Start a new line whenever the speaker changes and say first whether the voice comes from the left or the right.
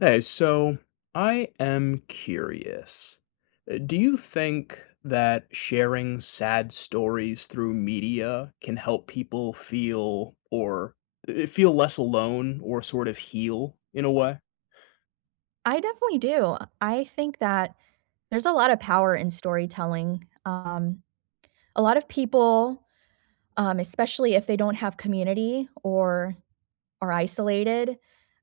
left: Hey, so, I am curious. Eh, do you think that sharing sad stories through media can help people feel, or eh, feel less alone, or sort of heal, in a way?
right: I definitely do. I think that, there's a lot of power in storytelling, um, a lot of people, um, especially if they don't have community or are isolated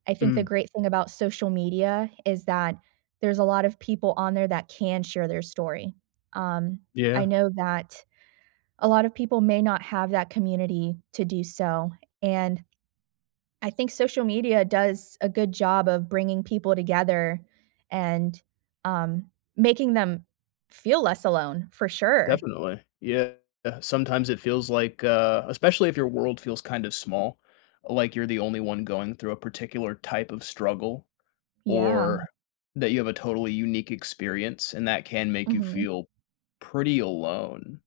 right: I think the
left: Mm.
right: great thing about social media is that there's a lot of people on there that can share their story. Um, I
left: Yeah.
right: know that a lot of people may not have that community to do so, and I think social media does a good job of bringing people together and, um, making them feel less alone, for sure.
left: Definitely. Yeah, sometimes it feels like, uh especially if your world feels kind of small, like you're the only one going through a particular type of struggle,
right: Yeah.
left: or, that you have a totally unique experience and that can make you
right: Mhm.
left: feel pretty alone.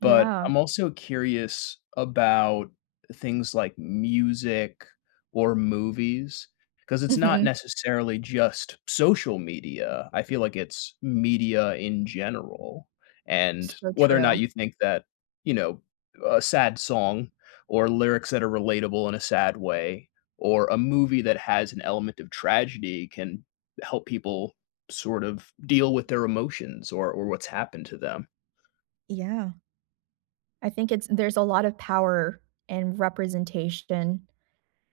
left: But
right: Yeah.
left: I'm also curious about things like music or movies, 'cause it's not
right: Mhm.
left: necessarily just social media, I feel like it's media in general. And,
right: So
left: whether or not
right: true.
left: you think that, you know, uh, a sad song or lyrics that are relatable in a sad way, or a movie that has an element of tragedy can help people sort of deal with their emotions or or what's happened to them.
right: Yeah. I think it's there's a lot of power and representation,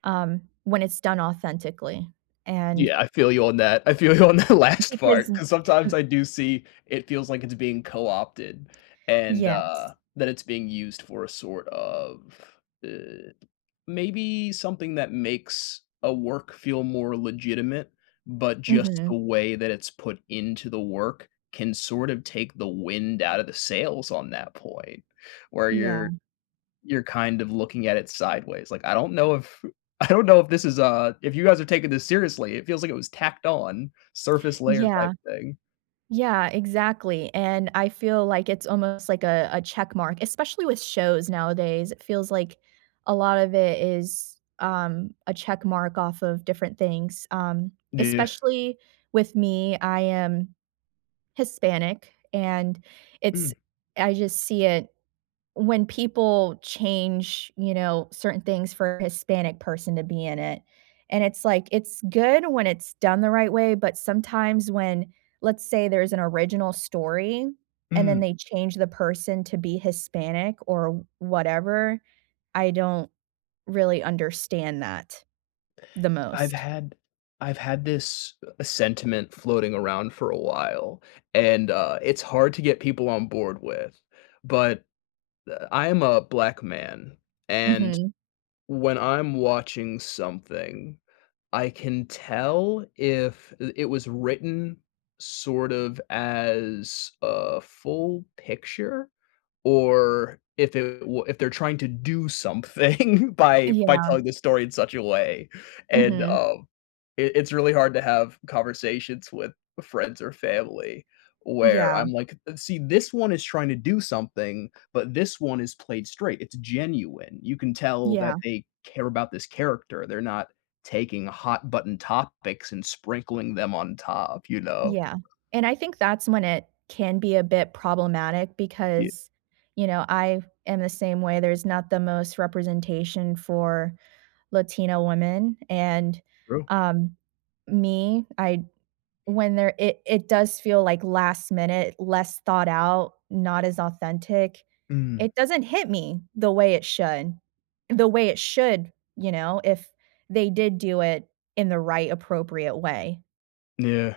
right: um, when it's done authentically, and
left: Yeah, I feel you on that, I feel you on that last
right: because
left: part,
right: n
left: 'cause sometimes
right: m
left: I do see it feels like it's being co-opted and, uh,
right: Yes.
left: that it's being used for a sort of, i maybe something that makes a work feel more legitimate, but just
right: Mhm.
left: the way that it's put into the work can sort of take the wind out of the sails on that point where
right: Yeah.
left: you're you're kind of looking at it sideways, like, I don't know if I don't know if this is a if you guys are taking this seriously, it feels like it was tacked on, surface layer type
right: Yeah.
left: thing.
right: Yeah, exactly, and I feel like it's almost, like, a a check mark, especially with shows nowadays, it feels like a lot of it is, um, a check mark off of different things, um,
left: Yeah.
right: especially with me, I am Hispanic, and it's
left: Mm.
right: I just see it when people change, you know, certain things for a Hispanic person to be in it. And it's, like, it's good when it's done the right way, but sometimes when let's say there's an original story and then
left: Mm.
right: they change the person to be Hispanic or whatever, I don't really understand that the
left: Y I've
right: most.
left: had I've had this, uh, sentiment floating around for a while, and, uh, it's hard to get people on board with. But, uh, I am a black man, and,
right: Mhm.
left: when I'm watching something, I can tell if, uh, it was written sort of as a full picture or if it wa if they're trying to do something by by
right: Yeah.
left: telling the story in such a way. And,
right: Mhm.
left: um, it it's really hard to have conversations with friends or family where
right: Yeah.
left: I'm like, th "See, this one is trying to do something, but this one is played straight, it's genuine, you can tell
right: Yeah.
left: that they care about this character, they're not taking hot button topics and sprinkling them on top," you know?
right: Yeah, and I think that's when it can be a bit problematic,
left: Ye
right: because, you know, I am the same way, there's not the most representation for Latino women, and,
left: True.
right: um, me, I'd when there it it does feel like last minute, less thought out, not as authentic.
left: Mm.
right: It doesn't hit me the way it should. The way it should, you know, if they did do it in the right, appropriate way.
left: Yeah.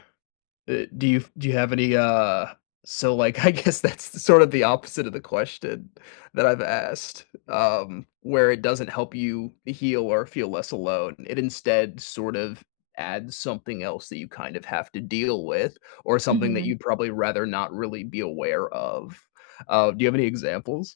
left: Uh, do you f do you have any, uh so, like, I guess that's the, sort of the opposite of the question that I've asked, um, where it doesn't help you heal or feel less alone. It instead sort of adds something else that you kind of have to deal with, or something that
right: Mhm.
left: you'd probably rather not really be aware of. Uh, do you have any examples?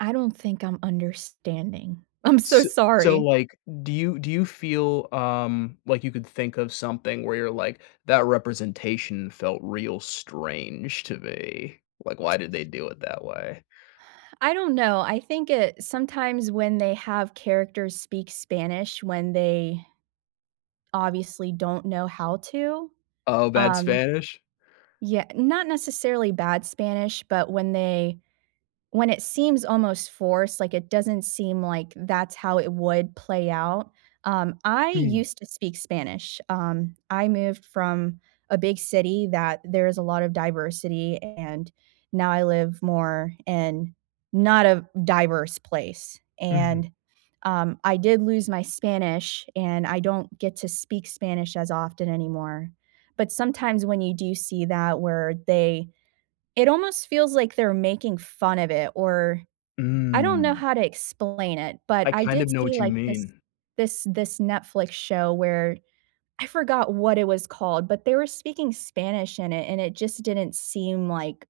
right: I don't think I'm understanding. I'm so
left: S so,
right: sorry.
left: like, do you do you feel, um, like you could think of something where you're like, "That representation felt real strange to me," like, "Why did they do it that way?"
right: I don't know, I think it sometimes when they have characters speak Spanish when they obviously don't know how to,
left: Oh, bad
right: um
left: Spanish?
right: Yeah, not necessarily bad Spanish, but when they when it seems almost forced, like, it doesn't seem like that's how it would play out. Um, I
left: Mm.
right: used to speak Spanish. Um, I moved from a big city that there is a lot of diversity and now I live more in not a diverse place,
left: Mhm.
right: and, um, I did lose my Spanish, and I don't get to speak Spanish as often anymore. But sometimes when you do see that, where they it almost feels like they're making fun of it, or I don't know
left: Mm.
right: how to explain it, but
left: I
right: I
left: kind
right: did
left: of know
right: see
left: what you
right: like this
left: mean.
right: this this Netflix show where I forgot what it was called, but they were speaking Spanish in it, and it just didn't seem, like,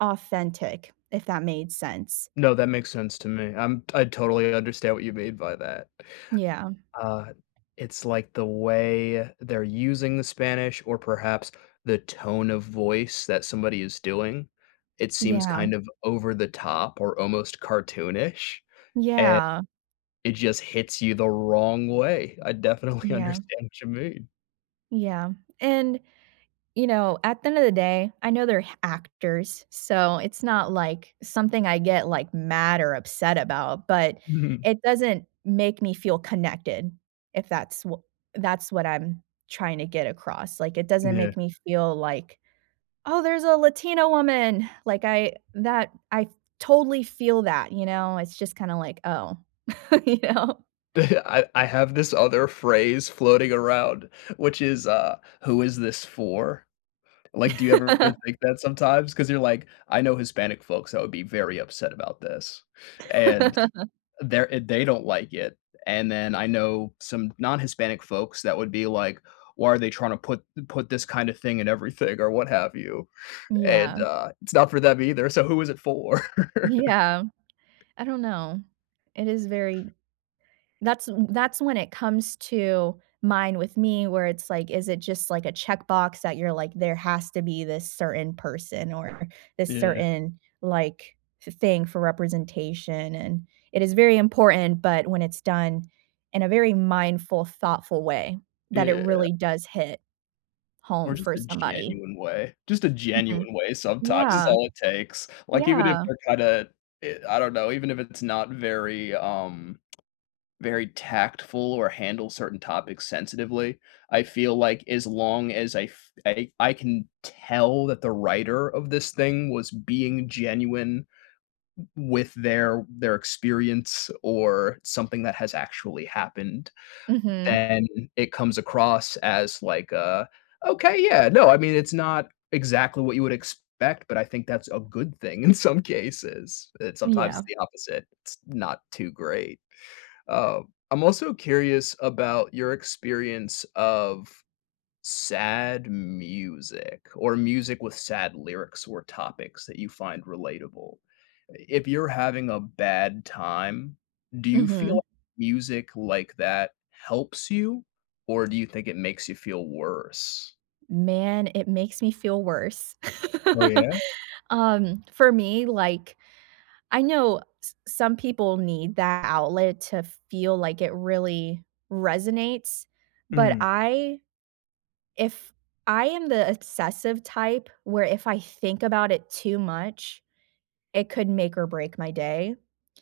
right: authentic if that made sense.
left: No, that makes sense to me. I'm I totally understand what you mean by that.
right: Yeah.
left: Uh, it's, like, the way they're using the Spanish or perhaps the tone of voice that somebody is doing. It seems
right: Yeah.
left: kind of over the top or almost cartoonish, and
right: Yeah.
left: it just hits you the wrong way. I definitely
right: Yeah.
left: understand what you mean.
right: Yeah, and you know, at the end of the day, I know they're h actors, so it's not, like, something I get, like, mad or upset about, but
left: Mhm.
right: it doesn't make me feel connected if that's wh that's what I'm trying to get across, like it doesn't
left: Yeah.
right: make me feel like, "Oh, there's a Latina woman," like I that I, totally, feel that, you know, it's just kinda like, "Oh," you know.
left: I I have this other phrase floating around, which is, uh, "Who is this for?" Like, do you ever think that sometimes? 'Cause you're like, "I know Hispanic folks that would be very upset about this," and they're i they don't like it, and then I know some non-Hispanic folks that would be like, "Why are they trying to put put this kind of thing in everything?" or what have you, and,
right: Yeah.
left: uh, it's not for them either. So, who is it for?
right: Yeah. I don't know. It is very that's w that's when it comes to mind with me, where it's like, is it just like a checkbox that you're like, "There has to be this certain person or this
left: Yeah.
right: certain like th thing for representation?" and it is very important, but when it's done in a very mindful, thoughtful way that it
left: Yeah.
right: really does hit
left: Or
right: home
left: just
right: for
left: a
right: somebody.
left: genuine way, just a
right: Mhm,
left: genuine way sometimes is
right: yeah,
left: all it takes, like, even if
right: yeah.
left: they're kinda, i I don't know, even if it's not very, um, very tactful or handle certain topics sensitively, I feel like as long as I f I I can tell that the writer of this thing was being genuine w with their their experience or something that has actually happened,
right: Mhm.
left: then it comes across as like a Okay, yeah, no. I mean, it's not exactly what you would expect, but I think that's a good thing in some cases. It sometimes
right: Yeah.
left: it's the opposite; it's not too great, um, I'm also curious about your experience of sad music or music with sad lyrics or topics that you find relatable. I if you're having a bad time, do you feel
right: Mhm.
left: music like that helps you, or do you think it makes you feel worse?
right: Man, it makes me feel worse.
left: Oh, yeah?
right: Um, for me, like, I know s some people need that outlet to feel like it really resonates, but
left: Mm.
right: I if I am the d obsessive type, where if I think about it too much, it could make or break my day.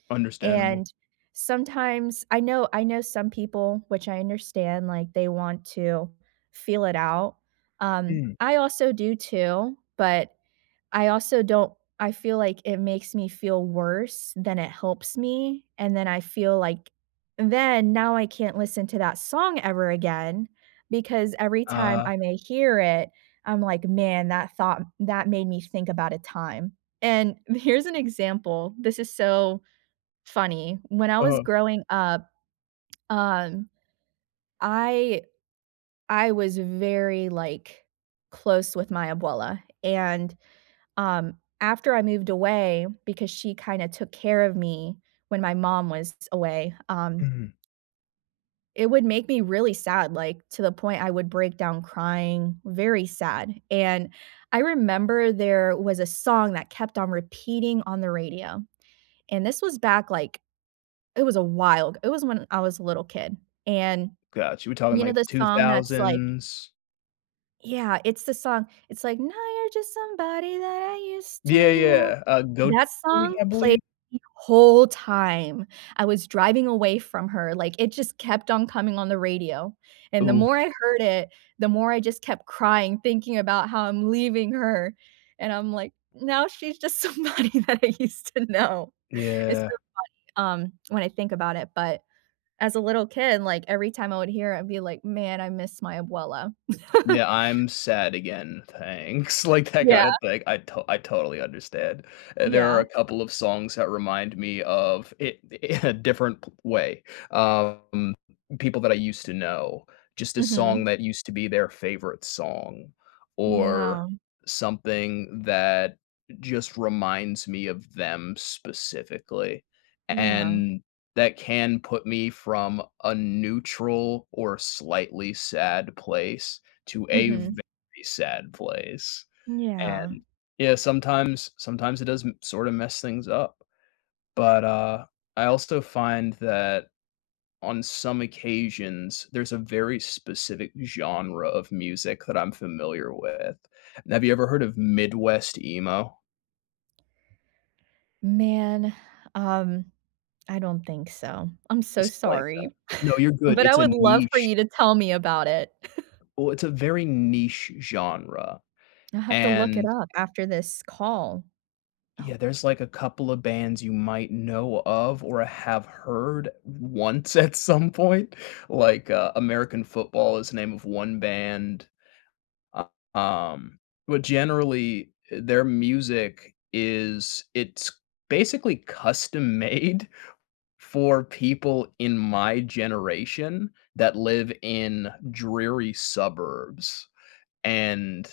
left: Understandable.
right: And sometimes, I know I know some people, which I understand, like, they want to feel it out, um,
left: Mm.
right: I also do too, but I also don't I feel like it makes me feel worse, than it helps me, and then I feel like then, now I can't listen to that song ever again, because every time
left: Uh-huh.
right: I may hear it, I'm, like, "Man that thought that made me think about a time," and here's an example, this is so funny, when I was
left: Uh-huh.
right: growing up, um, I I was very, like, close with my abuela, and, um, after I moved away because she kinda took care of me when my mom was s away, um
left: Mhm.
right: It would make me really sad, like, to the point I would break down crying. Very sad, and I remember there was a song that kept on repeating on the radio, and this was back, like, it was awhile. It was when I was a little kid, and,
left: Gotcha, we talking,
right: you know
left: like, the
right: the
left: two
right: song that's, like
left: thousands?
right: yeah, it's the song. It's, like, Now you're just somebody that I used to
left: Yeah,
right: know,
left: yeah. Uh, Goyte,
right: that song
left: I
right: played
left: believe.
right: the whole time I was driving away from her, like, it just kept on coming on the radio, and the
left: Ooh.
right: more I heard it, the more I just kept crying thinking about how I'm leaving her, and I'm, like, now she's just somebody that I used to know. It's so
left: Yeah.
right: funny, um, when I think about it. But, as a little kid, like, every time I would hear it, I'd be, like, "Man, I miss my Abuela."
left: Yeah, I'm sad again. Thanks, like, I got
right: Yeah.
left: it like, I t I totally understand. Uh, there are a
right: Yeah.
left: couple of songs that remind me of it in a different way. Um, people that I used to know, just a song
right: Mhm.
left: that used to be their favorite song, or
right: Yeah.
left: something that just reminds me of them specifically
right: Yeah.
left: and that can put me from a neutral or slightly sad place to a
right: Mhm.
left: very sad place.
right: Yeah.
left: And, yeah, sometimes sometimes it does m sort of mess things up. But, uh, I also find that on some occasions, there's a very specific genre of music that I'm familiar with. Have you ever heard of Midwest emo?
right: Man, um, I don't think so, I'm so
left: It's like a
right: sorry,
left: no, you're good,
right: but I
left: it's a
right: would love for
left: niche.
right: you to tell me about it.
left: Oh, it's a very niche genre,
right: I have to look it
left: and
right: up after this call.
left: Yeah,
right: Oh.
left: there's, like, a couple of bands you might know of, or have heard once at some point. Like, uh, American Football is the name of 1 band. Um, but generally, eh, their music is it's basically custom made for people in my generation, that live in dreary suburbs. And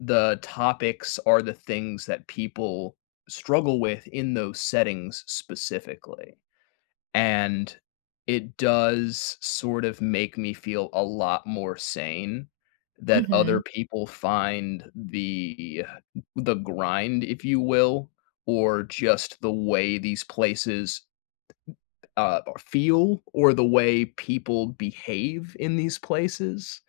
left: the topics are the things that people struggle with in those settings specifically. And, it does, sort of, make me feel a lot more sane that other
right: Mhm.
left: people find the th the grind, if you will, or just the way these places, uh, feel, or the way people behave in these places,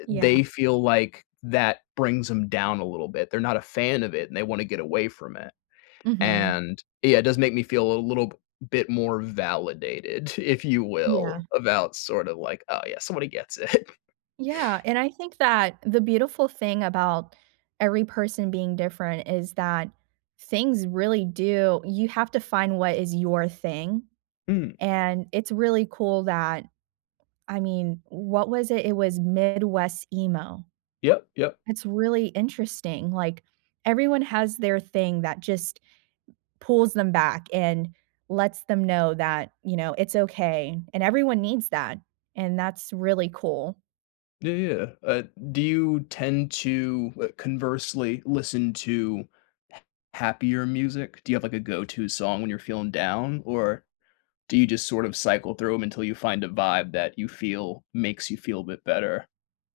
left: i they
right: Yeah.
left: feel like that brings 'em down a little bit. They're not a fan of it, and they wanna get away from it,
right: Mhm.
left: and yeah, it does make me feel a little bit more validated, if you
right: Yeah.
left: will, about sort of like, "Oh, yeah, somebody gets it."
right: Yeah, and I think that the beautiful thing about every person being different is that things really do you have to find what is your thing,
left: Mm.
right: and it's really cool that I mean, what was it, it was Midwest emo.
left: Yep, yep.
right: It's really interesting, like, everyone has their thing that just pulls them back and lets them know that, you know, it's okay, and everyone needs that, and that's really cool.
left: Yeah, yeah, uh, do you tend to, uh, conversely listen to ha happier music? Do you have, like, a go to song when you're feeling down, or do you just sort of cycle through 'em until you find a vibe that you feel makes you feel a bit better?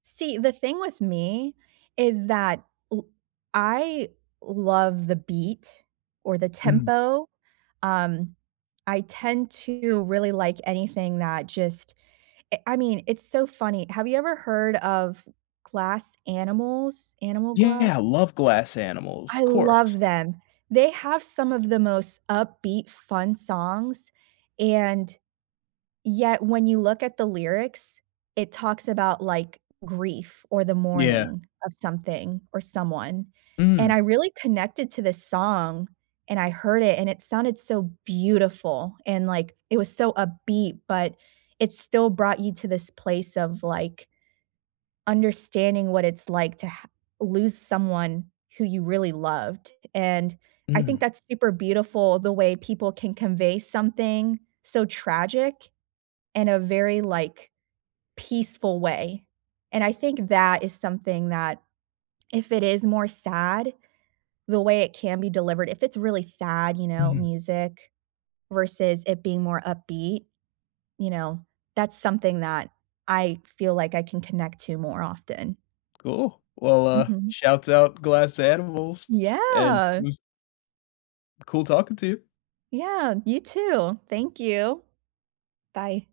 right: See, the thing with me is that l I love the beat or the
left: Mhm.
right: tempo, um, I tend to really like anything that just I I mean, it's so funny. Have you ever heard of Glass Animals? Animal
left: Yeah,
right: Glass?
left: love Glass Animals,
right: I
left: 'course.
right: love them. They have some of the most upbeat fun songs, and, yet when you look at the lyrics, it talks about, like, grief or the
left: Yeah.
right: mourning of something or someone, and I
left: Mm.
right: really connected to this song, and I heard it, and it sounded so beautiful, and, like, it was so upbeat, but it still brought you to this place of, like understanding what it's like to ha lose someone who you really loved, and I think
left: Mm.
right: that's super beautiful the way people can convey something so tragic in a very, like, peaceful way, and I think that is something that if it is more sad, the way it can be delivered, if it's really sad, you know,
left: Mhm.
right: music versus it being more upbeat, you know, that's something that I feel like I can connect to more often.
left: Cool, well, uh,
right: Mhm.
left: shoutout Glass Animals, s and it
right: Yeah.
left: was cool talking to you.
right: Yeah, you too, thank you, bye.